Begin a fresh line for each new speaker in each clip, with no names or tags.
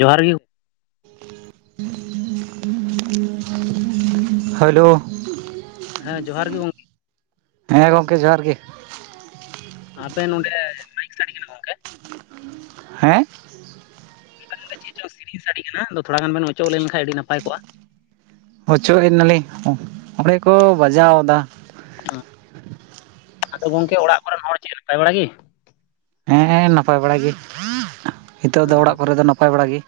ᱡᱚᱦᱟᱨ ᱜᱮ
ᱦᱮᱞᱳ
ᱦᱮᱸ ᱡᱚᱦᱟᱨ ᱜᱮ ᱜᱚᱝᱠᱮ
ᱦᱮᱸ ᱜᱚᱝᱠᱮ ᱡᱚᱦᱟᱨ ᱜᱮ᱾
ᱟᱯᱮ ᱱᱚᱸᱰᱮ ᱢᱟᱹᱭᱤᱠ ᱥᱟᱰᱮ ᱠᱟᱱᱟ ᱜᱚᱝᱠᱮ
ᱦᱮᱸ
ᱪᱮᱫ ᱪᱚᱝ ᱥᱮᱨᱮᱧ ᱥᱟᱰᱮ ᱠᱟᱱᱟ ᱛᱷᱚᱲᱟ ᱜᱟᱱ ᱵᱮᱱ ᱚᱪᱚᱜ ᱞᱮᱱ ᱠᱷᱟᱱ ᱟᱹᱰᱤ ᱱᱟᱯᱟᱭ ᱠᱚᱜ-ᱟ᱾
ᱚᱪᱚᱜ ᱮᱱᱟ ᱞᱤᱧ ᱚᱸᱰᱮ ᱠᱚ ᱵᱟᱡᱟᱣ ᱮᱫᱟ᱾
ᱟᱫᱚ ᱜᱚᱝᱠᱮ ᱚᱲᱟᱜ ᱠᱚᱨᱮᱱ ᱦᱚᱲ ᱪᱮᱫ ᱱᱟᱯᱟᱭ ᱵᱟᱲᱟ ᱜᱤ?
ᱦᱮᱸ ᱱᱟᱯᱟᱭ ᱵᱟᱲᱟ ᱜᱮ ᱱᱤᱛᱚᱜ ᱫᱚ ᱚᱲᱟᱜ ᱠᱚ ᱨᱮ ᱫᱚ ᱱᱟᱯᱟᱭ ᱵᱟᱲᱟ ᱜᱮ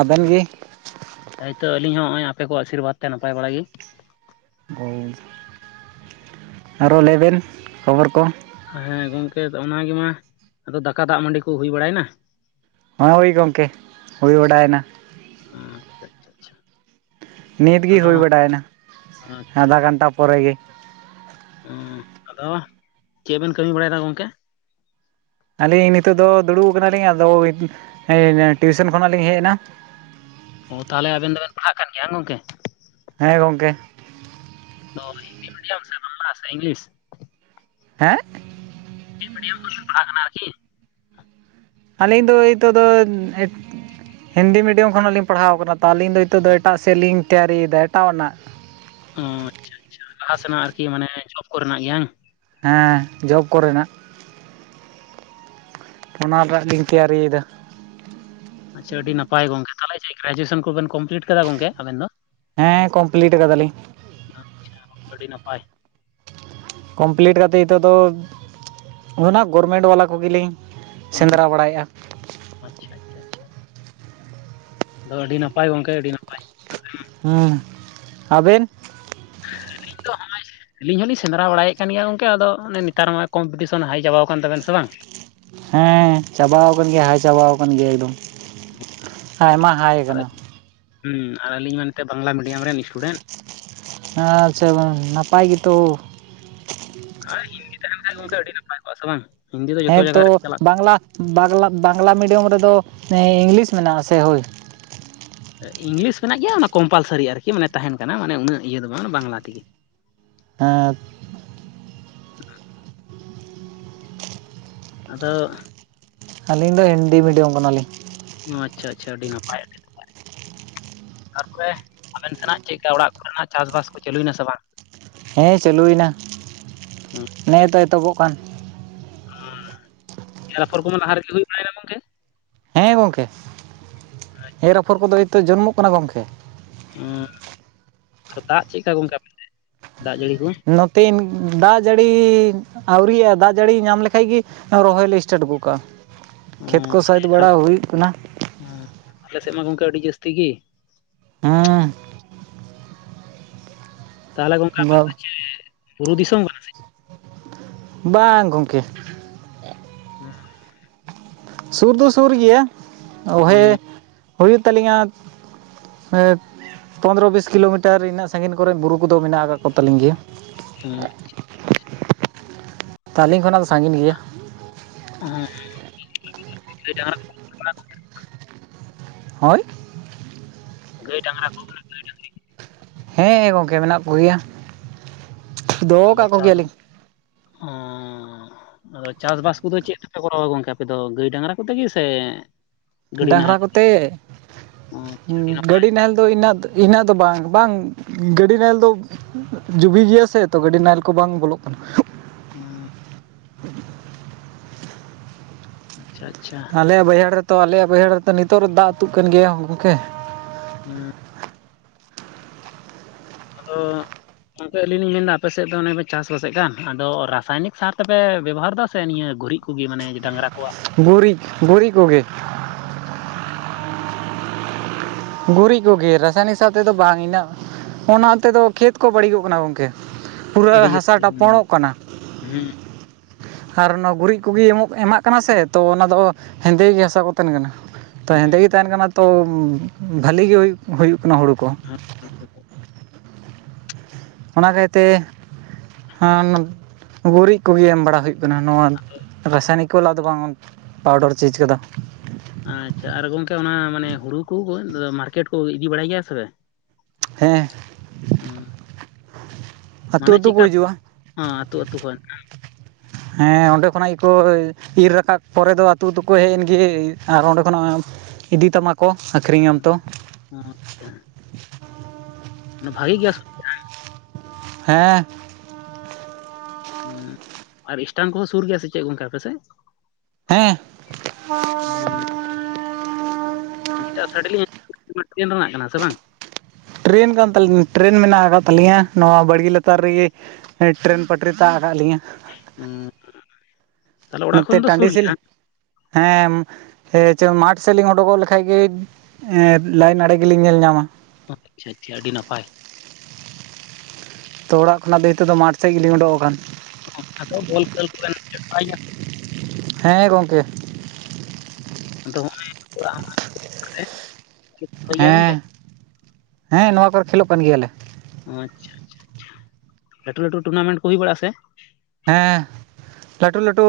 ᱟᱵᱮᱱ ᱜᱤ?
ᱦᱚᱭ ᱛᱳ ᱟᱞᱤᱧ ᱦᱚᱸ ᱱᱚᱜᱼᱚᱭ ᱟᱯᱮ ᱠᱚᱣᱟᱜ ᱟᱥᱤᱨ ᱵᱟᱫᱽ ᱛᱮ ᱱᱟᱯᱟᱭ ᱵᱟᱲᱟᱭ ᱜᱮ
[unintelligible] [inaudible] ᱟᱨᱚ ᱞᱟᱹᱭ ᱵᱮᱱ ᱠᱷᱚᱵᱚᱨ ᱠᱚ
ᱦᱮᱸ ᱜᱚᱝᱠᱮ ᱚᱱᱟ ᱜᱮ ᱢᱟ ᱟᱫᱚ ᱫᱟᱠᱟ ᱫᱟᱜ ᱢᱟᱹᱰᱤ ᱠᱚ ᱦᱩᱭ ᱵᱟᱲᱟᱭ ᱱᱟ᱾
ᱦᱳᱭ ᱜᱚᱝᱠᱮ ᱦᱩᱭ ᱵᱟᱰᱟᱭ ᱮᱱᱟ᱾
ᱦᱩᱸ ᱟᱪᱪᱷᱟ ᱟᱪᱪᱷᱟ ᱟᱪᱪᱷᱟ
ᱱᱤᱛ ᱜᱮ
ᱟᱫᱚ
ᱦᱩᱭ ᱵᱟᱲᱟᱭ ᱮᱱᱟ
ᱟᱪᱪᱷᱟ
ᱟᱫᱷᱟ ᱜᱷᱚᱱ ᱴᱟ ᱯᱚ ᱨᱮ ᱜᱮ
ᱦᱩ ᱟᱫᱚ ᱪᱮᱫ ᱵᱮᱱ ᱠᱟᱹᱢᱤ ᱵᱟᱲᱟᱭ ᱫᱟ ᱜᱚᱝᱠᱮ
ᱟᱹᱞᱤᱧ ᱱᱤᱛᱚᱜ ᱫᱚ ᱫᱩᱲᱩᱵ ᱟ ᱠᱟᱱᱟ ᱞᱤᱧ ᱟᱫᱚ ᱴᱤᱭᱩ ᱥᱚᱱ ᱠᱷᱚ ᱱᱟᱜ ᱞᱤᱧ ᱦᱮᱡ ᱮᱱᱟ᱾
ᱚ ᱛᱟᱦᱞᱮ ᱟᱵᱮᱱ ᱫᱚ ᱯᱟᱲ ᱦᱟᱜ ᱠᱟᱱ ᱜᱮᱭᱟ ᱵᱮᱱ ᱜᱚᱝᱠᱮ
ᱦᱮᱸ ᱜᱚᱝᱠᱮ
ᱦᱤᱱᱫᱤ ᱢᱤᱰᱤᱭᱟᱢ, ᱥᱮ ᱵᱟᱝᱞᱟ, ᱥᱮ ᱤᱝᱞᱤᱥ
ᱦᱮᱸ
ᱪᱮᱫ ᱢᱤᱰᱤᱭᱟᱢ ᱠᱷᱚᱱ ᱵᱤᱱ ᱯᱟᱲ ᱦᱟᱜ ᱠᱟᱱᱟ ᱟᱨᱠᱤ
ᱟᱹᱞᱤᱧ ᱫᱚ ᱱᱤᱛᱚᱜ ᱫᱚ ᱦᱤᱱᱫᱤ ᱢᱤᱰᱤᱭᱟᱢ ᱠᱷᱚ ᱱᱟᱜ ᱞᱤᱧ ᱯᱟᱲ ᱦᱟᱣ ᱟᱠᱟᱱᱟ ᱛᱚ ᱟᱹᱞᱤᱧ ᱫᱚ ᱱᱤᱛᱚᱜ ᱫᱚ ᱮᱴᱟᱜ ᱥᱮᱫ ᱞᱤᱝ ᱛᱮᱭᱟᱨᱤ ᱭᱮᱫᱟ ᱮᱴᱟᱜ ᱱᱟᱜ
ᱚ ᱟᱪᱪᱷᱟ ᱟᱪᱪᱷᱟ ᱞᱟᱦᱟ ᱥᱮᱱᱟᱜ ᱟᱨᱠᱤ ᱢᱟᱱᱮ ᱡᱚᱵ ᱠᱚᱨᱮ ᱱᱟᱜ ᱜᱮ ᱵᱟᱝ
ᱦᱮᱸ ᱡᱚᱵ ᱠᱚ ᱨᱮᱱᱟᱜ ᱚᱱᱟ ᱨᱮᱱᱟᱜ ᱜᱤᱧ ᱛᱮᱭᱟᱨᱤ ᱫᱟ
ᱟᱪᱪᱷᱟ ᱟᱹᱰᱤ ᱱᱟᱯᱟᱭ ᱜᱚᱝᱠᱮ ᱛᱟᱦᱚᱞᱮ ᱪᱮᱫ ᱜᱨᱮᱡᱩᱭᱮ ᱥᱚᱱ ᱠᱚᱵᱮᱱ ᱠᱚᱢ ᱯᱤᱞᱤᱴ ᱠᱟᱫᱟ ᱜᱚᱝᱠᱮ ᱟᱵᱮᱱ ᱫᱚ?
ᱦᱮᱸ ᱠᱚᱢ ᱯᱤᱞᱤᱴ ᱠᱟᱫᱟ ᱞᱤᱧ
ᱟᱪᱪᱷᱟ ᱟᱹᱰᱤ ᱱᱟᱯᱟᱭ
ᱠᱚᱢ ᱯᱤᱞᱤᱴ ᱠᱟᱛᱮᱫ ᱱᱤᱛᱚᱜ ᱫᱚ ᱚᱱᱟ ᱜᱚᱨᱢᱮᱱᱴ ᱵᱟᱞᱟ ᱠᱚ ᱜᱮ ᱞᱤᱧ
ᱦᱩᱸ,
ᱥᱮᱸᱫᱽᱨᱟ ᱵᱟᱲᱟ ᱭᱮᱜ-ᱟ
ᱟᱪᱪᱷᱟ ᱟᱪᱪᱷᱟ ᱟᱪᱷᱟ ᱫᱚ ᱟᱹᱰᱤ ᱱᱟᱯᱟᱭ ᱜᱚᱝᱠᱮ ᱟᱹᱰᱤ ᱱᱟ
ᱦᱩᱸ ᱟᱵᱮᱱᱼᱼ
[unintelligible] ᱟᱹᱞᱤᱧ ᱦᱚᱞᱤᱧ ᱥᱮᱸᱫᱽᱨᱟ ᱵᱟᱲᱟᱭ ᱮᱫ ᱠᱟᱱ ᱜᱮᱭᱟ ᱜᱚᱝᱠᱮ ᱟᱫᱚ ᱚᱱᱮ ᱱᱮᱛᱟᱨ ᱢᱟ ᱠᱚᱢᱯᱤᱴᱤᱥᱚᱱ ᱦᱟᱭ ᱪᱟᱵᱟᱣ ᱟᱠᱟᱱ ᱛᱟᱵᱮᱱ ᱥᱮ ᱵᱟᱝᱼᱼ
ᱦᱮᱸ ᱪᱟᱵᱟᱣ ᱟᱠᱟᱱ ᱜᱮᱭᱟ ᱦᱟᱭ ᱪᱟᱵᱟ ᱟᱠᱟᱱ ᱜᱮᱭᱟ ᱮᱠᱫᱚᱢ ᱟᱭᱢᱟ ᱦᱟᱭ
ᱟᱨ
ᱠᱟᱱᱟᱼᱼ
ᱦᱩᱸ ᱟᱨ ᱟᱞᱤᱧ ᱢᱟ ᱮᱱ ᱛᱮᱫ ᱵᱟᱝᱞᱟ ᱢᱤᱰᱤᱭᱟᱢ ᱨᱮᱱ ᱤᱥᱴᱩᱰᱮᱱᱴ
ᱟᱪᱪᱷᱟ [inaudible] ᱱᱟᱯᱟᱭ ᱜᱮᱛᱚᱼᱼ
ᱟᱨ ᱦᱤᱱᱫᱤ ᱛᱟᱦᱮᱱ ᱠᱷᱟᱡ ᱫᱚ ᱜᱚᱢᱠᱮ ᱟᱹᱰᱤ ᱱᱟᱯᱟᱭ ᱠᱚᱜᱼᱟ ᱥᱮ ᱵᱟᱝᱼᱼ
ᱦᱮᱸ ᱛᱚ ᱵᱟᱝᱞᱟ ᱵᱟᱝᱞᱟ ᱵᱟᱝᱞᱟ ᱢᱤᱰᱤᱭᱟᱢ ᱨᱮ ᱫᱚ ᱤᱝᱞᱤᱥ ᱢᱮᱱᱟᱜᱼᱟ ᱥᱮ ᱦᱳᱭ
ᱤᱝᱞᱤᱥ ᱢᱮᱱᱟᱜ ᱜᱮᱭᱟ ᱚᱱᱟ ᱠᱚᱢᱯᱟᱞᱥᱟᱨᱤ ᱟᱨᱠᱤ ᱢᱟᱱᱮ ᱛᱟᱦᱮᱱ ᱠᱟᱱᱟ ᱢᱟᱱᱮ ᱩᱱᱟᱹᱜ ᱤᱭᱟᱹ ᱫᱚ ᱵᱟᱝ ᱵᱟᱝᱞᱟ ᱛᱮ ᱜᱮᱼᱼ
ᱦᱮᱸ
ᱟᱫᱚᱼᱼ
ᱟᱹᱞᱤᱧ ᱫᱚ ᱦᱤᱱᱫᱤ ᱢᱤᱰᱤᱭᱟᱢ ᱠᱟᱱᱟᱞᱤᱧ
ᱚ ᱟᱪᱪᱷᱟ ᱟᱪᱪᱷᱟ ᱟᱹᱰᱤ ᱱᱟᱯᱟᱭ ᱱᱟᱯᱟᱭ ᱛᱟᱨᱯᱚᱨᱮ ᱟᱵᱮᱱ ᱥᱮᱱᱟᱜ ᱪᱮᱜ ᱠᱟ ᱚᱲᱟᱜ ᱠᱚ ᱨᱮᱱᱟᱜ ᱪᱟᱥ ᱵᱟᱥ ᱠᱚ ᱪᱟᱹᱞᱩᱭᱱᱟ ᱥᱮ ᱵᱟᱝᱼᱼ
ᱦᱮᱸ ᱪᱟᱹᱞᱩᱭ ᱮᱱᱟ ᱱᱮᱛᱚ ᱮᱛᱚᱦᱚᱵᱚᱜ ᱠᱟᱱ
[unintelligible] ᱮᱨ ᱯᱷᱚᱨ ᱠᱚᱢᱟ ᱞᱟᱦᱟ ᱨᱮ ᱜᱮ ᱦᱩᱭᱩᱜ ᱛᱟᱦᱮᱱᱟ ᱜᱚᱝᱠᱮ
ᱦᱮᱸ ᱜᱚᱢᱠᱮ ᱮᱨ ᱟᱯᱷᱚᱨ ᱠᱚᱫᱚ ᱦᱚᱭ ᱛᱚ ᱡᱚᱱᱢᱚᱜ ᱠᱟᱱᱟ ᱜᱚᱢᱠᱮ
ᱚᱸᱻᱻ ᱫᱟᱜ ᱪᱮᱜ ᱠᱟ ᱜᱚᱝᱠᱮ ᱟᱯᱮ ᱥᱮᱱ ᱫᱟᱜ ᱡᱟᱹᱲᱤ ᱠᱚᱼᱼ
ᱱᱚᱛᱮ ᱫᱟᱜ ᱡᱟᱹᱲᱤ ᱟᱹᱣᱨᱤᱜᱼᱟ ᱫᱟᱜ ᱡᱟᱹᱲᱤ ᱧᱟᱢ ᱞᱮᱠᱷᱟᱡ ᱜᱮᱼᱼ ᱨᱚᱦᱚᱭ ᱞᱮ ᱥᱴᱟᱴ ᱜᱚᱛ ᱠᱟᱜᱼᱟ ᱠᱷᱮᱛ ᱠᱚ ᱥᱟᱹᱫ ᱵᱟᱲᱟ ᱦᱩᱭᱩᱜ ᱠᱟᱱᱟ
ᱚᱸ ᱟᱞᱮ ᱥᱮᱫ ᱢᱟ ᱜᱚᱝᱠᱮ ᱟᱹᱰᱤ ᱡᱟᱹᱥᱛᱤ ᱜᱤ
ᱦᱩᱸ
ᱛᱟᱦᱚᱞᱮ ᱜᱚᱝᱠᱮ ᱟᱯᱮ ᱥᱮᱫ ᱫᱚ ᱪᱮᱜ ᱵᱩᱨᱩ ᱫᱤᱥᱚᱢ ᱜᱮᱼᱼ
ᱵᱟᱝ ᱜᱚᱢᱠᱮ
[unintelligible]
ᱥᱩᱨ ᱫᱚ ᱥᱩᱨ ᱜᱮᱭᱟ ᱚᱦᱮ ᱦᱩᱭᱩᱜ ᱛᱟᱹᱞᱤᱧᱟ ᱯᱚᱱᱫᱽᱨᱚ ᱵᱤᱥ ᱠᱤᱞᱳᱢᱤᱴᱟᱨ ᱤᱱᱟᱹᱜ ᱥᱟᱸᱹᱜᱤᱧ ᱠᱚᱨᱮᱜ ᱵᱩᱨᱩ ᱠᱚ ᱫᱚ ᱢᱮᱱᱟᱜ ᱟᱠᱟᱫ ᱠᱚ ᱛᱟᱹᱞᱤᱧ ᱜᱮᱭᱟ
ᱦᱮᱸ
ᱛᱟᱞᱤᱧ ᱠᱷᱚᱱᱟᱜ ᱫᱚ ᱥᱟᱸᱹᱜᱤᱧ ᱜᱮᱭᱟ
[unintelligible] [unintelligible]
ᱦᱳᱭ
ᱜᱟᱹᱭ ᱰᱟᱝᱨᱟ ᱠᱚ ᱢᱟᱱᱮ ᱜᱟᱹᱭ ᱰᱟᱝᱨᱤ ᱠᱚ ᱼᱼ
ᱦᱮᱸ ᱜᱚᱢᱠᱮ ᱢᱮᱱᱟᱜ ᱠᱚ ᱜᱮᱭᱟ᱾
ᱟᱫᱚ ᱪᱟᱥ [unintelligible] ᱟᱫᱚ ᱪᱟᱥ ᱵᱟᱥ ᱠᱚ ᱫᱚ ᱪᱮᱫ ᱛᱮ ᱯᱮ ᱠᱚᱨᱟᱣᱟ ᱜᱚᱝᱠᱮ ᱟᱯᱮ ᱫᱚ ᱜᱟᱹᱭ ᱰᱟᱝᱨᱟ ᱠᱚ ᱛᱮ ᱜᱮ ᱥᱮᱼᱼ
ᱰᱟᱝᱨᱟ ᱠᱚᱛᱮ
ᱟᱪᱪᱷᱟ ᱟᱹᱰᱤ ᱱᱟᱯᱟᱭ
ᱜᱟᱹᱰᱤ ᱱᱟᱦᱮᱞ ᱫᱚ ᱤᱱᱟᱹᱜᱼᱼ ᱤᱱᱟᱹᱜ ᱫᱚ ᱵᱟᱝ ᱵᱟᱝ ᱜᱟᱹᱰᱤ ᱱᱟᱦᱮᱞ ᱫᱚᱼᱼ ᱡᱩᱵᱤ ᱜᱮᱭᱟ ᱥᱮ ᱛᱚ ᱜᱟᱹᱰᱤ ᱱᱟᱦᱮᱞ ᱠᱚ ᱵᱟᱝ ᱵᱚᱞᱚᱜ ᱠᱟᱱᱟ᱾
[unintelligible] ᱟᱪᱪᱷᱟ ᱟᱪᱪᱷᱟ
ᱟᱞᱮᱭᱟᱜ ᱵᱟᱹᱭᱦᱟᱹᱲ ᱨᱮᱛᱚ ᱟᱞᱮᱭᱟᱜ ᱵᱚᱭᱦᱟᱹᱲ ᱨᱮᱛᱚ ᱱᱤᱛᱚᱜ ᱫᱚ ᱫᱟᱜ ᱟᱛᱩᱜ ᱠᱟᱱ ᱜᱮᱭᱟ ᱜᱚᱝᱠᱮ᱾
ᱦᱮᱸ ᱟᱫᱚ [unintelligible] ᱟᱹᱞᱤᱧ ᱞᱤᱧ ᱢᱮᱱ ᱮᱫᱟ ᱟᱯᱮ ᱥᱮᱫ ᱫᱚ ᱚᱱᱮ ᱯᱮ ᱪᱟᱥ ᱵᱟᱥ ᱮᱫ ᱠᱟᱱ ᱟᱫᱚ ᱨᱟᱥᱟᱭᱱᱚᱱᱤᱠ ᱥᱟᱨ ᱛᱮ ᱯᱮ ᱵᱮᱵᱚᱦᱟᱨᱫᱟ ᱥᱮ ᱱᱤᱭᱟᱹ ᱜᱩᱨᱤᱡᱼᱼ ᱩᱱᱠᱩ ᱜᱮ ᱢᱟᱱᱮ ᱰᱟᱝᱨᱟ ᱠᱚᱣᱟᱜ
ᱜᱩᱨᱤᱡ ᱜᱩᱨᱤᱡ ᱠᱚ ᱜᱮ᱾ ᱜᱩᱨᱤᱡ ᱠᱚ ᱜᱮ ᱨᱟᱥᱟᱭᱱᱤᱠ ᱥᱟᱨ ᱛᱮ ᱫᱚ ᱵᱟᱝ ᱤᱱᱟᱹᱜ ᱚᱱᱟ ᱛᱮ ᱫᱚ ᱠᱷᱮᱛ ᱠᱚ ᱵᱟᱹᱲᱤᱡᱚᱜ ᱠᱟᱱᱟ ᱜᱚᱝᱠᱮ᱾ ᱯᱩᱨᱟᱹ
ᱟᱹᱰᱤ
ᱦᱟᱥᱟ [unintelligible]
ᱡᱟᱹᱥᱛᱤ ᱦᱩᱸ
ᱚᱜ ᱠᱟᱱᱟ᱾
ᱦᱩᱸ
ᱟᱨ ᱚᱱᱟ ᱜᱩᱨᱤᱡ ᱠᱚ ᱜᱮ ᱮᱢᱚᱜ ᱮᱢᱟᱜ ᱠᱟᱱᱟ ᱥᱮ ᱛᱚ ᱚᱱᱟ ᱫᱚ ᱦᱮᱸᱫᱮ ᱜᱮ ᱦᱟᱥᱟ ᱠᱚ ᱛᱟᱦᱮᱱ ᱠᱟᱱᱟ᱾ ᱛᱚ
ᱦᱩᱸ
ᱦᱮᱸᱫᱮ ᱜᱮ ᱛᱟᱦᱮᱱ ᱠᱟᱱᱟ ᱛᱚ ᱵᱷᱟᱹᱞᱤ ᱜᱮ ᱦᱩᱭᱩᱜ ᱦᱩᱭᱩᱜ ᱠᱟᱱᱟ ᱦᱩᱲᱩ ᱠᱚ᱾
[unintelligible]
ᱚᱱᱟ ᱠᱟᱭᱛᱮ ᱦᱚ ᱜᱩᱨᱤᱡ ᱠᱚᱜᱮ ᱮᱢ ᱵᱟᱲᱟ ᱦᱩᱭᱩᱜ ᱠᱟᱱᱟ ᱱᱚᱣᱟ᱾ ᱨᱟᱥᱟᱭᱱᱤᱠ ᱵᱟᱞᱟ ᱫᱚ ᱵᱟᱝ ᱯᱟᱣᱰᱟᱨ ᱪᱤᱡ ᱠᱟᱫᱟ᱾
ᱟᱪᱪᱷᱟ ᱟᱨ ᱜᱚᱝᱠᱮ ᱚᱱᱟ ᱢᱟᱱᱮ ᱦᱩᱲᱩ ᱠᱚ ᱢᱟᱨᱠᱮᱴ ᱠᱚ ᱤᱫᱤ ᱵᱟᱲᱟᱭ ᱜᱮᱭᱟ ᱥᱮ?
ᱦᱮᱸ
ᱦᱚ
ᱟᱹᱛᱩ
ᱢᱟᱱᱮ
ᱟᱹᱛᱩ ᱠᱚ
ᱪᱮᱫᱠᱟ
ᱦᱤᱡᱩᱜᱼᱟ
ᱟᱹᱛᱩ ᱟᱹᱛᱩ ᱠᱷᱚᱱ
ᱦᱮᱸ ᱚᱸᱰᱮ ᱠᱷᱚᱱᱟᱜ ᱜᱮᱠᱚ ᱤᱨᱻ ᱨᱟᱠᱟᱵ ᱯᱚᱨᱮ ᱫᱚ ᱟᱹᱛᱩ ᱫᱚᱠᱚ ᱦᱮᱡ ᱮᱱ ᱜᱮ ᱟᱨ ᱚᱸᱰᱮ ᱠᱷᱚᱱᱟᱜ ᱤᱫᱤ ᱛᱟᱢᱟ ᱠᱚ ᱟᱹᱠᱷᱨᱤᱧᱟᱢ ᱛᱚ᱾
ᱦᱚ ᱟᱪᱪᱷᱟ ᱢᱟᱱᱮ ᱵᱷᱟᱜᱤ ᱜᱮᱭᱟ᱾
ᱦᱮᱸ
ᱦᱩ ᱟᱨ ᱮᱥᱴᱮᱱ ᱠᱚᱦᱚᱸ ᱥᱩᱨ ᱜᱮᱭᱟ ᱥᱮ ᱪᱮᱫ ᱥᱮ
ᱦᱮᱸ
ᱦᱮᱸ ᱮᱴᱟᱜ ᱥᱟᱰᱮ ᱞᱤᱧ ᱴᱮᱱ ᱨᱮᱱᱟᱜ ᱠᱟᱱᱟ ᱥᱮ ᱵᱟᱝ
ᱴᱨᱮᱱ ᱠᱟᱱ ᱛᱟᱞᱤᱧ ᱴᱨᱮᱹᱱ ᱢᱮᱱᱟᱜ ᱟᱠᱟᱫ ᱛᱟᱹᱞᱤᱧᱟ ᱱᱚᱣᱟ ᱵᱟᱲᱜᱮ ᱞᱟᱛᱟᱨ ᱨᱮᱜᱮ ᱴᱮᱨᱮᱱ ᱯᱟᱹᱴᱨᱤ ᱛᱟᱜ ᱠᱟᱫ ᱞᱤᱧᱟᱹ
ᱦᱩ
ᱱᱚᱛᱮ ᱴᱟᱺᱰᱤ ᱥᱮᱞᱤ ᱦᱮᱸ ᱢᱟᱴᱷ ᱥᱮᱫ ᱞᱤᱧ ᱩᱰᱩᱠᱚᱜ ᱞᱮᱠᱷᱟᱡ ᱜᱮ ᱞᱟᱭᱤᱱ ᱟᱲᱮ ᱜᱮᱞᱤᱧ ᱧᱮᱞ ᱧᱟᱢᱟ᱾
ᱟᱪᱪᱷᱟ ᱟᱪᱪᱷᱟ ᱟᱹᱰᱤ ᱱᱟᱯᱟᱭ
ᱛᱚ ᱚᱲᱟᱜ ᱠᱷᱚᱱᱟᱜ ᱫᱚ ᱱᱤᱛᱚᱜ ᱫᱚ ᱢᱟᱴᱷᱮᱫ ᱜᱮᱞᱤᱧ ᱩᱰᱠ ᱟᱠᱟᱱ᱾
ᱟᱫᱚ ᱵᱚᱞ ᱠᱷᱹᱞ ᱠᱚ ᱵᱮᱱ [unintelligible]
ᱦᱮᱸ ᱜᱚᱢᱠᱮ
[unintelligible]
ᱦᱮᱸ ᱦᱮᱸ ᱱᱚᱣᱟ ᱠᱚᱨᱮ ᱠᱷᱮᱞᱳᱜ ᱠᱟᱱ ᱜᱮᱭᱟᱞᱮ᱾
ᱚᱻ ᱟᱪᱪᱷᱟ ᱟᱪᱪᱷᱟ ᱟ ᱟᱪᱪᱷᱟ ᱞᱟᱹᱴᱩ ᱞᱟᱹᱴᱩ ᱴᱩᱨᱱᱟᱢᱮᱱᱴ ᱠᱚ ᱦᱩᱭ ᱵᱟᱲᱟᱜ ᱟ ᱥᱮ
ᱦᱮᱸ ᱞᱟᱹᱴᱩ ᱞᱟᱹᱴᱩ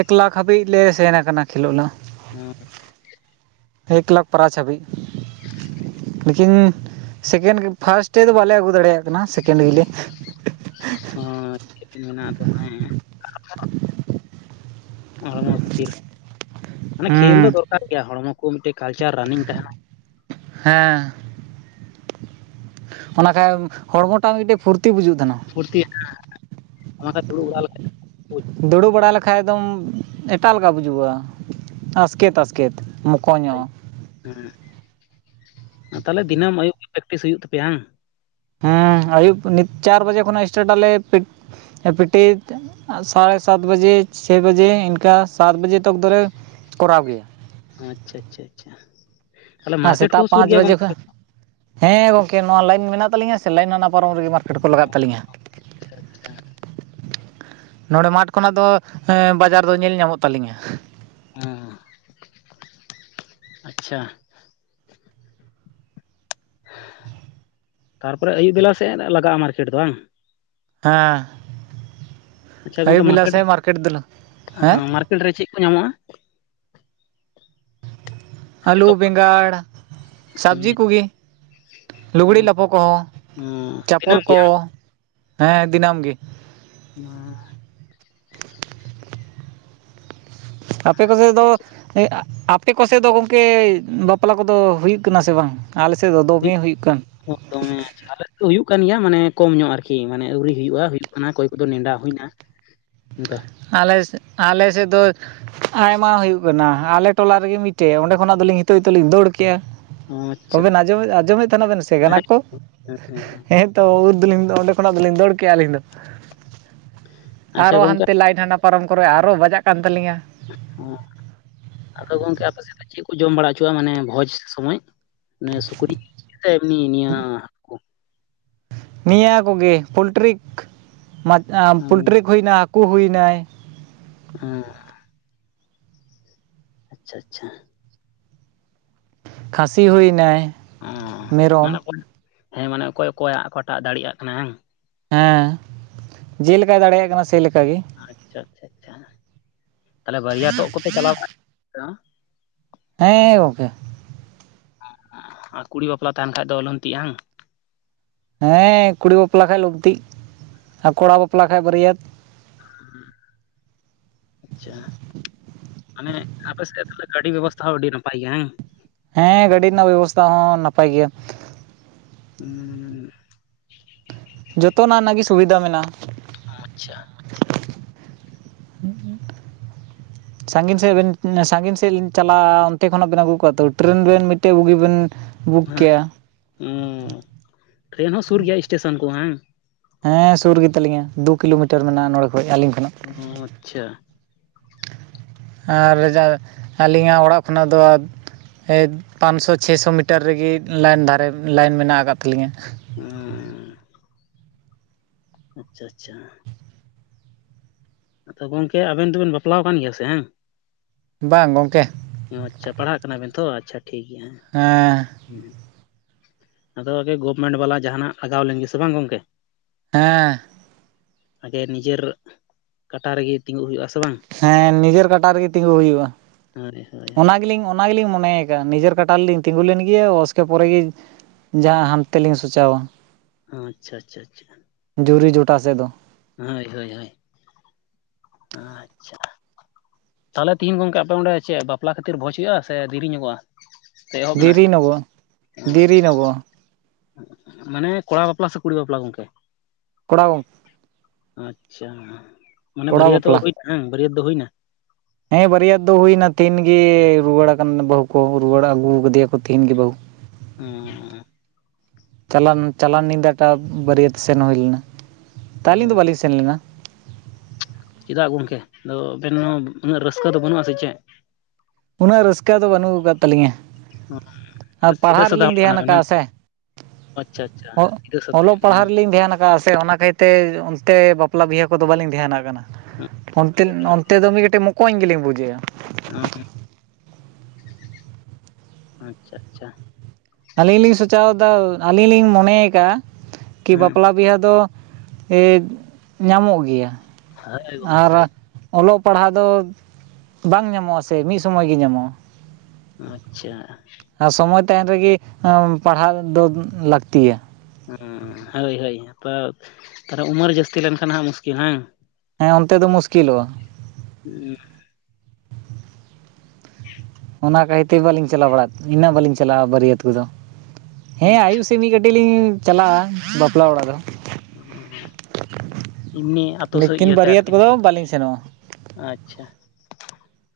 ᱮᱠ ᱞᱟᱠᱷ ᱦᱟᱹᱵᱤᱡ ᱞᱮ ᱥᱮᱱ ᱠᱟᱱᱟ ᱠᱷᱮᱞᱳᱜ [unintelligible]
ᱦ [unintelligible]
ᱮᱠ ᱞᱟᱠᱷ ᱯᱨᱟᱪ ᱦᱟᱹᱵᱤᱜ ᱞᱮᱠᱤᱱ ᱥᱮᱠᱮᱱᱰ ᱯᱷᱟᱥᱴ ᱛᱮᱫᱚ ᱵᱟᱞᱮ ᱟᱹᱜᱩ ᱫᱟᱲᱮᱭᱟ ᱠᱟᱱᱟ ᱥᱮᱠᱮᱱᱰ ᱜᱮᱞᱮ
ᱦᱮᱸ [unintelligible] ᱢᱮᱱᱟᱜ ᱟ ᱛᱚ ᱦᱮᱸ [unintelligible] ᱦᱚᱲᱢᱚ ᱠᱷᱟᱹᱛᱤᱨ ᱢᱟᱱᱮ ᱠᱷᱹᱮᱞ ᱫᱚ
ᱦᱮᱸ
ᱫᱚᱨᱠᱟᱨ ᱜᱮᱭᱟ ᱦᱚᱲᱢᱚ ᱠᱚ ᱢᱤᱫᱴᱮᱡ ᱠᱟᱞᱪᱟᱨ ᱨᱟᱱᱤᱝ ᱛᱟᱦᱮᱱᱟ
ᱦᱮᱸ ᱚᱱᱟ ᱠᱷᱟᱡ ᱮᱢ ᱦᱚᱲᱢᱚᱴᱟᱜ ᱢᱤᱫᱴᱮᱱ ᱯᱷᱩᱨ
ᱯᱷᱩᱨᱛᱤ [unintelligible] ᱠᱚ ᱫᱩᱲᱩᱵ ᱵᱟᱲᱟ ᱞᱮᱠᱷᱟᱡ ᱵᱩᱡᱽ
ᱫᱩᱲᱩᱵ ᱵᱟᱲᱟ ᱞᱮᱠᱷᱟᱡ ᱫᱚᱢ ᱮᱴᱟᱜ ᱞᱮᱠᱟ ᱵᱩᱡᱩᱜ-ᱟ ᱟᱥᱠᱮᱛ, ᱟᱥᱠᱮᱛ, ᱢᱚᱠᱚᱧᱚᱜ
ᱠᱮᱫᱟᱹᱧ᱾ ᱦᱮᱸ ᱛᱟᱦᱚᱞᱮ ᱫᱤᱱᱟᱹᱢ ᱟᱹᱭᱩᱵ ᱯᱮᱠᱴᱤᱥ ᱦᱩᱭᱩᱜ ᱛᱟᱯᱮᱭᱟ ᱦᱟᱝ
ᱦᱮᱸ ᱟᱹᱭᱩᱵ ᱱᱤᱛ ᱪᱟᱨ ᱵᱟᱡᱮ ᱠᱷᱚᱱᱟᱜ ᱥᱴᱟᱴ ᱟᱞᱮ ᱯᱤᱴ ᱯᱤᱴᱤ ᱛᱮ ᱥᱟᱲᱮ ᱥᱟᱛ ᱵᱟᱡᱮ ᱪᱷᱚᱭ ᱵᱟᱡᱮ ᱤᱱᱠᱟᱹ ᱥᱟᱛ ᱵᱟᱡᱮ ᱛᱚᱠ ᱫᱚᱞᱮ ᱠᱚᱨᱟᱣ ᱜᱮᱭᱟ᱾
ᱟᱪᱪᱷᱟ ᱟᱪᱪᱷᱟ ᱟᱪᱪᱷᱟ ᱛᱟᱦᱮ
ᱟᱨ
ᱢᱟᱨᱠᱮᱴ
ᱥᱮᱛᱟᱜ
ᱠᱚᱦᱚᱸ ᱥᱩᱨ
ᱯᱟᱸᱪ
ᱜᱮᱭᱟ
ᱵᱟᱡᱮ
ᱜᱚᱝᱠᱮ
ᱠᱷᱚᱱ ᱦᱮᱸ ᱜᱚᱝᱠᱮ ᱱᱚᱣᱟ ᱞᱟᱭᱤᱱ ᱢᱮᱱᱟᱜ ᱛᱟᱹᱤᱧᱟ ᱥᱮ ᱞᱟᱭᱤᱱ ᱚᱱᱟ ᱯᱟᱨᱚᱢ ᱨᱮᱜᱮ ᱢᱟᱨᱠᱮᱴ ᱠᱚ ᱞᱟᱜᱟᱜ ᱛᱟᱹᱞᱤᱧᱟ
ᱟᱪᱪᱷᱟ ᱟᱪᱪᱷᱟ
ᱱᱚᱰᱮ ᱢᱟᱴᱷ ᱠᱷᱚᱱᱟᱜ ᱫᱚ ᱵᱟᱡᱟᱨ ᱫᱚ ᱧᱮᱞ ᱧᱟᱢᱚᱜ ᱛᱟᱹᱞᱤᱧᱟ
ᱮᱻᱸ ᱟᱪᱪᱷᱟ ᱛᱟᱨᱯᱚᱨᱮ ᱟᱹᱭᱩᱵ ᱵᱮᱞᱟ ᱥᱮᱫ ᱞᱟᱜᱟᱜ-ᱟ ᱢᱟᱨᱠᱮᱴ ᱫᱚ ᱵᱟᱝ
ᱦᱮᱸ
ᱟᱪᱪᱷᱟ
ᱟᱭᱩᱵ
ᱜᱚᱝᱠᱮ
ᱵᱮᱞᱟ ᱥᱮᱫ ᱢᱟᱨᱠᱮᱴ ᱫᱚ ᱦᱮᱸ
ᱠᱷᱮ ᱨᱮ ᱪᱮᱫ ᱠᱚ ᱧᱟᱢᱚᱜ-ᱟ?
ᱟᱹᱞᱩ
ᱡᱚᱛᱚ
ᱵᱮᱸᱜᱟᱲ
ᱦᱩᱸ,
ᱥᱚᱵᱽᱡᱤ ᱠᱚᱜᱮ᱾ ᱞᱩᱜᱽᱲᱤ ᱞᱟᱯᱚ ᱠᱚᱦᱚᱸ
ᱦᱩᱸ,
ᱪᱟᱯᱚᱞ
ᱫᱤᱱᱟᱹᱢ ᱜᱮ
ᱠᱚ ᱦᱮᱸ ᱫᱤᱱᱟᱹᱢ ᱜᱮ᱾
ᱦᱚᱸ
ᱟᱯᱮ ᱠᱚᱥᱮᱫ ᱫᱚ
ᱟᱪᱪᱷᱟ
ᱟᱯᱮ ᱠᱚᱥᱮᱫ ᱫᱚ ᱜᱚᱝᱠᱮ ᱵᱟᱯᱞᱟ ᱠᱚᱫᱚ ᱦᱩᱭᱩᱜ ᱠᱟᱱᱟ ᱥᱮ ᱵᱟᱝ? ᱟᱞᱮᱥᱮᱫ ᱫᱚ ᱫᱚᱢᱮ ᱦᱩᱭᱩᱜ ᱠᱟᱱ᱾
ᱦᱮᱸ ᱫᱚᱢᱮ ᱟᱪᱪᱷᱟ ᱟᱞᱮ ᱥᱮᱫ ᱦᱩᱭᱩᱜ ᱠᱟᱱ ᱜᱮᱭᱟ ᱢᱟᱱᱮ ᱠᱚᱢ ᱧᱚᱜ ᱟᱨᱠᱤ ᱢᱟᱱᱮ ᱟᱹᱣᱨᱤ ᱦᱩᱭᱩᱜᱼᱟ ᱦᱩᱭᱩᱜ ᱠᱟᱱᱟ ᱚᱠᱚᱭ ᱠᱚᱫᱚ ᱱᱮᱰᱟ ᱦᱩᱭᱱᱟ᱾ ᱚᱝᱠᱟ,
ᱟᱞᱮ ᱥᱮᱫ ᱟᱞᱮ ᱥᱮᱫ ᱫᱚ ᱟᱭᱢᱟ ᱦᱩᱭᱩᱜ ᱠᱟᱱᱟ ᱟᱞᱮ ᱴᱚᱞᱟ ᱨᱮᱜᱮ ᱢᱤᱫᱴᱮᱡ ᱚᱸᱰᱮ ᱠᱷᱚᱱᱟᱜ ᱫᱚᱧ ᱱᱤᱛᱚ ᱜᱤᱛᱚᱜ ᱞᱤᱧ ᱫᱟᱹᱲ ᱠᱮᱜᱼᱟ᱾
ᱚ ᱟᱪᱪᱷᱟ
ᱛᱵᱮᱱ ᱟᱸᱡᱚᱢᱮᱜ ᱟᱸᱡᱚᱢᱮᱜ ᱛᱟᱦᱮᱱᱟ ᱵᱮᱱ ᱥᱮ ᱜᱟᱱᱟ
ᱦᱮᱸ
ᱠᱚ ᱦᱮᱸ, ᱩᱨ ᱫᱚᱞᱤᱧ ᱫᱚ ᱚᱸᱰᱮ ᱠᱷᱚᱱᱟᱜ ᱫᱚᱞᱤᱧ ᱫᱟᱹᱲ ᱠᱮᱜᱼᱟ ᱟᱹᱞᱤᱧ ᱫᱚ
ᱟᱪᱪᱷᱟ
ᱟᱨᱚ
ᱜᱚᱝᱠᱮ
ᱦᱟᱱᱛᱮ, ᱞᱟᱭᱮᱴ ᱦᱟᱱᱟ ᱯᱟᱨᱚᱢ ᱠᱚᱨᱮ ᱟᱨᱚ ᱵᱟᱡᱟᱜ ᱠᱟᱱ ᱛᱟᱹᱞᱤᱧᱟ᱾
ᱦᱮᱸ ᱟᱫᱚ ᱜᱚᱝᱠᱮ ᱟᱯᱮ ᱥᱮᱫ ᱫᱚ ᱪᱮᱫ ᱠᱚ ᱡᱚᱢ ᱵᱟᱲᱟ ᱦᱚᱪᱚᱣᱟᱜᱼᱟ ᱢᱟᱱᱮ ᱵᱷᱚᱡᱽ ᱥᱚᱢᱚᱭ ᱢᱟᱱᱮ ᱥᱩᱠᱨᱤ ᱮᱢᱱᱤ ᱱᱤᱭᱟᱹ, ᱦᱟᱹᱠᱩ
ᱱᱤᱭᱟᱹ ᱠᱚᱜᱮ ᱯᱞᱴᱨᱤᱠ ᱢᱟᱪ ᱟ
ᱚᱸ
ᱯᱳᱚᱞᱴᱨᱤᱠ ᱦᱩᱭᱱᱟ ᱦᱟᱹᱠᱩ ᱦᱩᱭᱱᱟᱭ᱾
ᱦᱮᱸ᱾ ᱟᱪᱪᱷᱟ ᱪᱷᱟ᱾
ᱠᱷᱟᱥᱤ ᱦᱩᱭᱱᱟᱭ᱾
ᱚ
ᱢᱮᱨᱚᱢ
ᱢᱟᱱᱮ ᱚᱠᱚᱭ ᱦᱮᱸ ᱢᱟᱱᱮ ᱚᱠᱚᱭ ᱚᱠᱚᱭᱟᱜ ᱚᱠᱟᱴᱟᱜ ᱫᱟᱲᱮᱭᱟᱜ ᱠᱟᱱᱟ ᱦᱟᱝ᱾
ᱦᱮᱸ ᱡᱮᱠᱟᱭ ᱫᱟᱲᱮᱭᱟᱜ ᱠᱟᱱᱟ ᱥᱮ ᱞᱮᱠᱟ ᱜᱮ᱾
ᱟᱪᱪᱷᱟ ᱟᱪᱪᱷᱟ ᱪᱷᱟ ᱛᱟᱦᱚᱞᱮ ᱵᱟᱹᱨᱭᱟᱹᱛ ᱛᱚᱜ ᱠᱚᱯᱮ ᱪᱟᱞᱟᱣ ᱥᱮ ᱵᱟᱝ ᱟᱯᱮ ᱦᱚᱸ,
ᱦᱮᱸ ᱜᱚᱝᱠᱮ᱾
ᱟᱨ ᱠᱩᱲᱤ ᱵᱟᱯᱞᱟ ᱛᱟᱦᱮᱱ ᱠᱷᱟᱡ ᱫᱚ ᱞᱚᱝᱛᱤᱜᱼᱦᱟᱝ᱾
ᱦᱮᱸ ᱠᱩᱲᱤ ᱵᱟᱯᱞᱟ ᱠᱷᱟᱡ ᱞᱩᱸᱛᱤᱜ ᱟᱨ ᱠᱚᱲᱟ ᱵᱟᱯᱞᱟ ᱠᱷᱟᱭᱡ ᱵᱟᱹᱨᱭᱟᱹᱛ᱾
ᱦᱩᱸ, ᱟᱪᱪᱷᱟ ᱢᱟᱱᱮ ᱟᱯᱮ ᱥᱮᱫ ᱛᱟᱦᱚᱞᱮ ᱜᱟᱹᱰᱤ ᱵᱮᱵᱚᱥᱛᱷᱟ ᱦᱚᱸ ᱟᱹᱰᱤ ᱱᱟᱯᱟᱭ ᱜᱮᱭᱟ ᱦᱟᱝ᱾
ᱦᱮᱸ ᱜᱟᱹᱰᱤ ᱨᱮᱱᱟᱜ ᱵᱮᱵᱚᱥᱛᱷᱟ ᱦᱚᱸ ᱱᱟᱯᱟᱭ ᱜᱮᱭᱟ᱾
ᱦᱩᱸ,
ᱡᱚᱛᱚᱱᱟᱜᱱᱟᱜ ᱜᱮ ᱥᱩᱵᱤᱫᱷᱟ ᱢᱮᱱᱟᱜᱼᱟ᱾
ᱟᱪᱪᱷᱟ,
ᱥᱟᱺᱜᱤᱧ ᱥᱮᱫ ᱵᱮᱱ ᱥᱟᱺᱜᱤᱧ ᱥᱮᱫ ᱞᱤᱧ, ᱪᱟᱞᱟᱜᱼᱟ ᱚᱱᱛᱮ ᱠᱷᱚᱱᱟᱜ ᱵᱤᱱ ᱟᱹᱜᱩ ᱠᱚᱣᱟ ᱛᱚ ᱴᱨᱮᱱ ᱨᱤᱱ ᱢᱤᱫᱴᱟᱹᱝ ᱵᱩᱜᱤ ᱵᱤᱱ,
ᱦᱮᱸ ᱦᱩᱸ ᱴᱨᱮᱱ ᱦᱚᱸ ᱥᱩᱨ ᱜᱮᱭᱟ ᱥᱴᱮᱥᱚᱱ ᱠᱚ ᱦᱟᱝ᱾
ᱦᱮᱸ ᱥᱩᱨ ᱜᱮᱛᱟᱞᱤᱧᱟ ᱫᱩ ᱠᱤᱞᱳᱢᱤᱴᱟᱨ ᱢᱮᱱᱟᱜᱼᱟ ᱱᱚᱰᱮ ᱠᱷᱚᱭᱡ ᱟᱹᱞᱤᱧ ᱠᱷᱚᱱᱟᱜ᱾
ᱦᱩᱸ ᱟᱪᱪᱷᱟ᱾
ᱟᱨ ᱡᱟ ᱟᱹᱞᱤᱧᱟᱜ ᱚᱲᱟᱜ ᱠᱷᱚᱱᱟᱜ ᱫᱚ, ᱯᱟᱸᱱᱥᱚ ᱥᱚ ᱪᱷᱮᱥᱚ ᱢᱤᱴᱟᱨ ᱨᱮᱜᱮ ᱞᱟᱭᱤᱱ ᱫᱷᱟᱨᱮ ᱞᱟᱭᱤᱱ ᱢᱮᱱᱟᱜ ᱟᱠᱟᱫ ᱛᱟᱹᱞᱤᱧᱟᱹ᱾
ᱦᱚᱸ, ᱟᱪᱪᱷᱟ ᱪᱷᱟ᱾ ᱟᱫᱚ ᱜᱚᱝᱠᱮ ᱟᱵᱮᱱ ᱫᱚᱵᱮᱱ ᱵᱟᱯᱞᱟᱣ ᱟᱠᱟᱱ ᱜᱮᱭᱟ ᱥᱮ ᱦᱟᱝ᱾
ᱵᱟᱝ ᱜᱚᱝᱠᱮ᱾
ᱚ ᱟᱪᱪᱷᱟ ᱯᱟᱲᱦᱟᱜ ᱠᱟᱱᱟᱵᱮᱱ ᱛᱷᱚ ᱟᱪᱪᱷᱟ ᱴᱷᱤᱠ ᱜᱮᱭᱟ ᱦᱟᱜ᱾
ᱦᱮᱸ,
ᱦᱩᱸ ᱟᱫᱚ ᱜᱚᱵᱷᱚᱢᱮᱱᱴ ᱵᱟᱞᱟ ᱡᱟᱦᱟᱱᱟᱜ ᱟᱜᱟᱣ ᱞᱮᱱ ᱜᱮ ᱥᱮ ᱵᱟᱝ ᱜᱚᱝᱠᱮ᱾
ᱦᱮᱸ,
ᱟᱜᱮ ᱱᱤᱡᱟᱹᱨ ᱠᱟᱴᱟ ᱨᱮᱜᱮ ᱛᱤᱸᱜᱩᱜ ᱦᱩᱭᱩᱜᱼᱟ ᱥᱮ ᱵᱟᱝ᱾
ᱦᱮᱸ ᱱᱤᱡᱟᱹᱨ ᱠᱟᱴᱟ ᱨᱮᱜᱮ ᱛᱤᱸᱜᱩ ᱦᱩᱭᱩᱜᱼᱟ
ᱦᱳᱭ ᱦᱳᱭ
ᱚᱱᱟ
ᱦᱳᱭ
ᱜᱮᱞᱤᱧ, ᱚᱱᱟ ᱜᱮᱞᱤᱧ ᱢᱚᱱᱮ ᱠᱟᱜᱼᱟ ᱱᱤᱡᱮᱨ ᱠᱟᱴᱟ ᱨᱮᱞᱤᱧ ᱛᱤᱸᱜᱩ ᱞᱮᱱ ᱜᱮᱭᱟ ᱚᱥᱠᱮ ᱯᱚᱨᱮ ᱜᱮ, ᱡᱟᱦᱟᱸ ᱦᱟᱱᱛᱮᱞᱤᱧ ᱥᱩᱪᱟᱹᱣᱟ᱾
ᱟᱪᱷᱟ ᱟᱪᱪᱷᱟ ᱟᱪᱪᱷᱟ᱾
ᱡᱩᱨᱤ ᱡᱚᱴᱟ ᱥᱮᱫ ᱫᱚ
ᱦᱳᱭ ᱦᱳᱭ ᱦᱳᱭ ᱟᱪᱪᱷᱟ ᱛᱟᱦᱚᱞᱮ ᱛᱮᱦᱤᱧ ᱜᱚᱝᱠᱮ ᱟᱯᱮ ᱚᱸᱰᱮ ᱪᱮᱜ ᱵᱟᱯᱞᱟ ᱠᱷᱟᱹᱛᱤᱨ ᱵᱷᱚᱡ ᱦᱩᱭᱩᱜᱼᱟ ᱥᱮ ᱫᱤᱨᱤᱧᱚᱜᱚᱼᱟ ᱮᱦᱚᱵ ᱢᱮ
ᱫᱮᱨᱤ ᱧᱚᱜᱚᱜᱼᱟ
ᱦᱮᱸ
ᱫᱮᱨᱤ ᱧᱚᱜᱚᱜᱼᱟ
ᱢᱟᱱᱮ ᱠᱚᱲᱟ ᱵᱟᱯᱞᱟ ᱥᱮ ᱠᱩᱲᱤ ᱵᱟᱯᱞᱟ ᱜᱚᱝᱠᱮ
ᱠᱚᱲᱟᱣ
ᱟᱪᱪᱷᱟ ᱢᱟᱱᱮ
ᱠᱚᱲᱟ
ᱵᱟᱹᱨᱭᱟᱹᱛ ᱛᱚᱜ
ᱵᱟᱯᱞᱟ
ᱠᱩᱡ ᱟᱝ ᱵᱟᱹᱨᱭᱟᱹᱛ ᱫᱚ ᱦᱩᱭᱱᱟ
ᱦᱮᱸ ᱵᱟᱨᱭᱟ ᱫᱚ ᱦᱩᱭᱱᱟ ᱛᱮᱦᱮᱧ ᱜᱮ ᱨᱩᱣᱟᱹᱲ ᱟᱠᱟᱱ ᱵᱟᱹᱦᱩ ᱠᱚ ᱨᱩᱣᱟᱹᱲ ᱟᱹᱜᱩ ᱟᱠᱟᱫᱮᱭᱟ ᱠᱚ ᱛᱮᱦᱮᱧ ᱜᱮ ᱵᱟᱹᱦᱩ
ᱩᱸ
ᱪᱟᱞᱟᱱ ᱪᱟᱞᱟᱱ ᱧᱤᱫᱟᱹ ᱴᱟᱜ ᱵᱟᱹᱨᱭᱟᱹᱛ ᱥᱮᱱ ᱦᱩᱭ ᱞᱮᱱᱟ ᱛᱚ ᱟᱹᱞᱤᱧ
ᱚᱸᱻ
ᱫᱚ ᱵᱟᱹᱞᱤᱧ ᱥᱮᱱ ᱞᱮᱱᱟ
ᱪᱮᱫᱟᱜ ᱜᱚᱝᱠᱮ ᱟᱫᱚ ᱟᱵᱤᱱ ᱦᱚᱸ ᱩᱱᱟᱹᱜ ᱨᱟᱹᱥᱠᱟᱹ ᱫᱚ ᱵᱟᱹᱱᱩᱜᱼᱟ ᱥᱮ ᱪᱮᱜ
ᱩᱱᱟᱹᱜ ᱨᱟᱹᱥᱠᱟᱹ ᱫᱚ ᱵᱟᱹᱱᱩᱜ ᱟᱠᱟᱫ ᱛᱟᱹᱞᱤᱧᱟ ᱟᱨ
ᱥᱤᱫᱟᱹ
ᱯᱟᱲᱦᱟᱜ
ᱥᱟᱫᱟ ᱦᱚᱲ
ᱨᱮᱞᱤᱧ ᱫᱷᱮᱭᱟᱱ
ᱠᱟᱱᱟᱵᱮᱱ ᱵᱟᱝ
ᱟᱠᱟᱜᱼᱟ ᱥᱮ
ᱟᱪᱪᱷᱟ ᱟᱪᱪᱷᱟ
ᱚ
ᱥᱤᱫᱟᱹ ᱥᱟᱫᱟ ᱧᱚᱜ
ᱚᱞᱚᱜ
ᱜᱮᱭᱟ
ᱯᱟᱲᱦᱟᱜ ᱨᱮᱞᱤᱧ ᱫᱷᱮᱭᱟᱱᱟ ᱪᱮᱫᱟᱜ ᱥᱮ ᱚᱱᱟ ᱠᱟᱦᱤ ᱚᱱᱛᱮ ᱵᱟᱯᱞᱟ ᱵᱤᱦᱟᱹ ᱠᱚᱫᱚ ᱵᱟᱹᱞᱤᱧ ᱫᱷᱮᱱᱟᱜ ᱠᱟᱱᱟ
ᱵᱟᱝ ᱟᱪᱪᱷᱟ ᱟᱪᱪᱷᱟ
ᱚᱱᱛᱮᱞ
ᱟᱹᱰᱤ ᱱᱟᱯᱟᱭ
ᱚᱱᱛᱮ ᱫᱚ ᱢᱤᱫ ᱠᱟᱹᱴᱤᱡ ᱢᱚᱠᱚᱧ ᱜᱮᱞᱤᱧ ᱵᱩᱡᱟᱹᱭᱟ
[inaudible] ᱟᱪᱪᱷᱟ ᱟᱪᱪᱷᱟ
ᱟᱹᱞᱤᱧ ᱞᱤᱧ ᱥᱚᱪᱟᱣ ᱫᱟ ᱟᱹᱞᱤᱧ ᱞᱤᱧ ᱢᱚᱱᱮᱭ ᱠᱟᱜᱼᱟ ᱠᱤ
ᱦᱮᱸ
ᱵᱟᱯᱞᱟ ᱵᱤᱦᱟᱹ ᱫᱚ ᱤᱜ ᱧᱟᱢᱚᱜ ᱜᱮᱭᱟ
ᱦᱳᱭ ᱜᱚᱢᱠᱮ
ᱟᱨ
ᱦᱳᱭ
ᱚᱞᱚᱜ ᱯᱟᱲᱦᱟᱣ ᱫᱚ ᱵᱟᱝ ᱧᱟᱢᱚᱜᱼᱟ ᱥᱮ ᱢᱤᱫ ᱥᱚᱢᱚᱭ ᱜᱮ ᱧᱟᱢᱚᱜᱼᱟ᱾
ᱟᱪᱪᱷᱟ
ᱟᱨ ᱥᱚᱢᱚᱭ ᱛᱟᱸᱦᱮᱱ ᱨᱮᱜᱮ ᱯᱟᱲᱦᱟᱣ ᱫᱚ ᱞᱟᱹᱠᱛᱤᱭᱟ
ᱦᱳᱭ ᱦᱳᱭ ᱦᱮᱛᱚ ᱛᱟᱦᱚᱞᱮ ᱩᱢᱟᱹᱨ ᱡᱟᱹᱥᱛᱤ ᱞᱮᱱᱠᱷᱟᱱ ᱦᱟᱜ ᱢᱩᱥᱠᱤᱞ ᱦᱟᱝ
ᱦᱮᱸ ᱚᱱᱛᱮ ᱫᱚ ᱢᱩᱥᱠᱤᱞᱚᱜᱼᱟ
ᱩᱸ
ᱚᱱᱟ ᱠᱷᱟᱹᱤᱨᱛᱮ ᱵᱟᱹᱞᱤᱧ ᱪᱟᱞᱟᱣ ᱵᱟᱲᱟᱜ ᱤᱱᱟᱹᱜ ᱵᱟᱞᱤᱧ ᱪᱟᱞᱟᱜᱼᱟ ᱵᱟᱹᱨᱭᱟᱹᱛ ᱠᱚᱫᱚ ᱦᱮᱸ ᱟᱭᱩᱵ
ᱟᱪᱪᱷᱟ
ᱥᱮᱱ ᱢᱤᱫ ᱜᱴ ᱟᱹᱰᱤ ᱞᱤᱧ ᱪᱟᱞᱟᱜᱼᱟ ᱵᱟᱯᱞᱟ ᱚᱲᱟᱜ ᱫᱚ
ᱮᱢᱱᱤ ᱟᱛᱳ ᱥᱮᱫ
ᱞᱮᱤᱠᱤᱱ
ᱤᱭᱟᱹᱛᱮ
ᱵᱟᱹᱨᱭᱟᱹᱛ
ᱟᱨᱠᱤ
ᱠᱚᱫᱚ
ᱦᱮᱸ
ᱵᱟᱞᱤᱧ ᱥᱮᱱᱚᱜᱼᱟ
ᱟᱪᱪᱷᱟ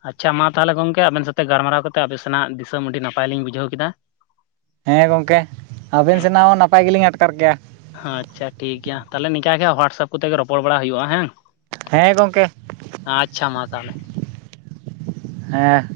ᱟᱪᱪᱷᱟ ᱢᱟ ᱛᱟᱦᱚᱞᱮ ᱜᱚᱝᱠᱮ ᱟᱵᱮᱱ ᱥᱟᱛᱮ ᱜᱟᱞᱢᱟᱨᱟᱣ ᱠᱟᱛᱮ ᱟᱵᱮ ᱥᱮᱱᱟᱜ ᱫᱤᱥᱚᱢ ᱟᱹᱰᱤ ᱱᱟᱯᱟᱭᱞᱤᱧ ᱵᱩᱡᱷᱟᱹᱣ ᱠᱮᱫᱟ
ᱦᱮᱸ ᱜᱚᱝᱠᱮ ᱟᱵᱮᱱ ᱥᱮᱱᱟᱜ ᱦᱚᱸ ᱱᱟᱯᱟᱭ ᱜᱮᱞᱤᱧ ᱟᱴᱠᱟᱨ ᱠᱮᱭᱟ
ᱟᱪᱪᱷᱟ ᱴᱷᱤᱠᱜᱮᱭᱟ ᱛᱟᱦᱚᱞᱮ ᱱᱤᱠᱟ ᱜᱮ ᱦᱚᱣᱟᱴᱥᱟᱯ ᱠᱚᱛᱮᱜ ᱜᱮ ᱨᱚᱯᱚᱲ ᱵᱟᱲᱟ ᱦᱩᱭᱩᱜᱼᱟ ᱦᱮᱸ
ᱦᱮᱸ ᱜᱚᱝᱠᱮ
ᱟᱪᱪᱷᱟ ᱢᱟ ᱛᱟᱦᱚᱞᱮ
ᱦᱮᱸ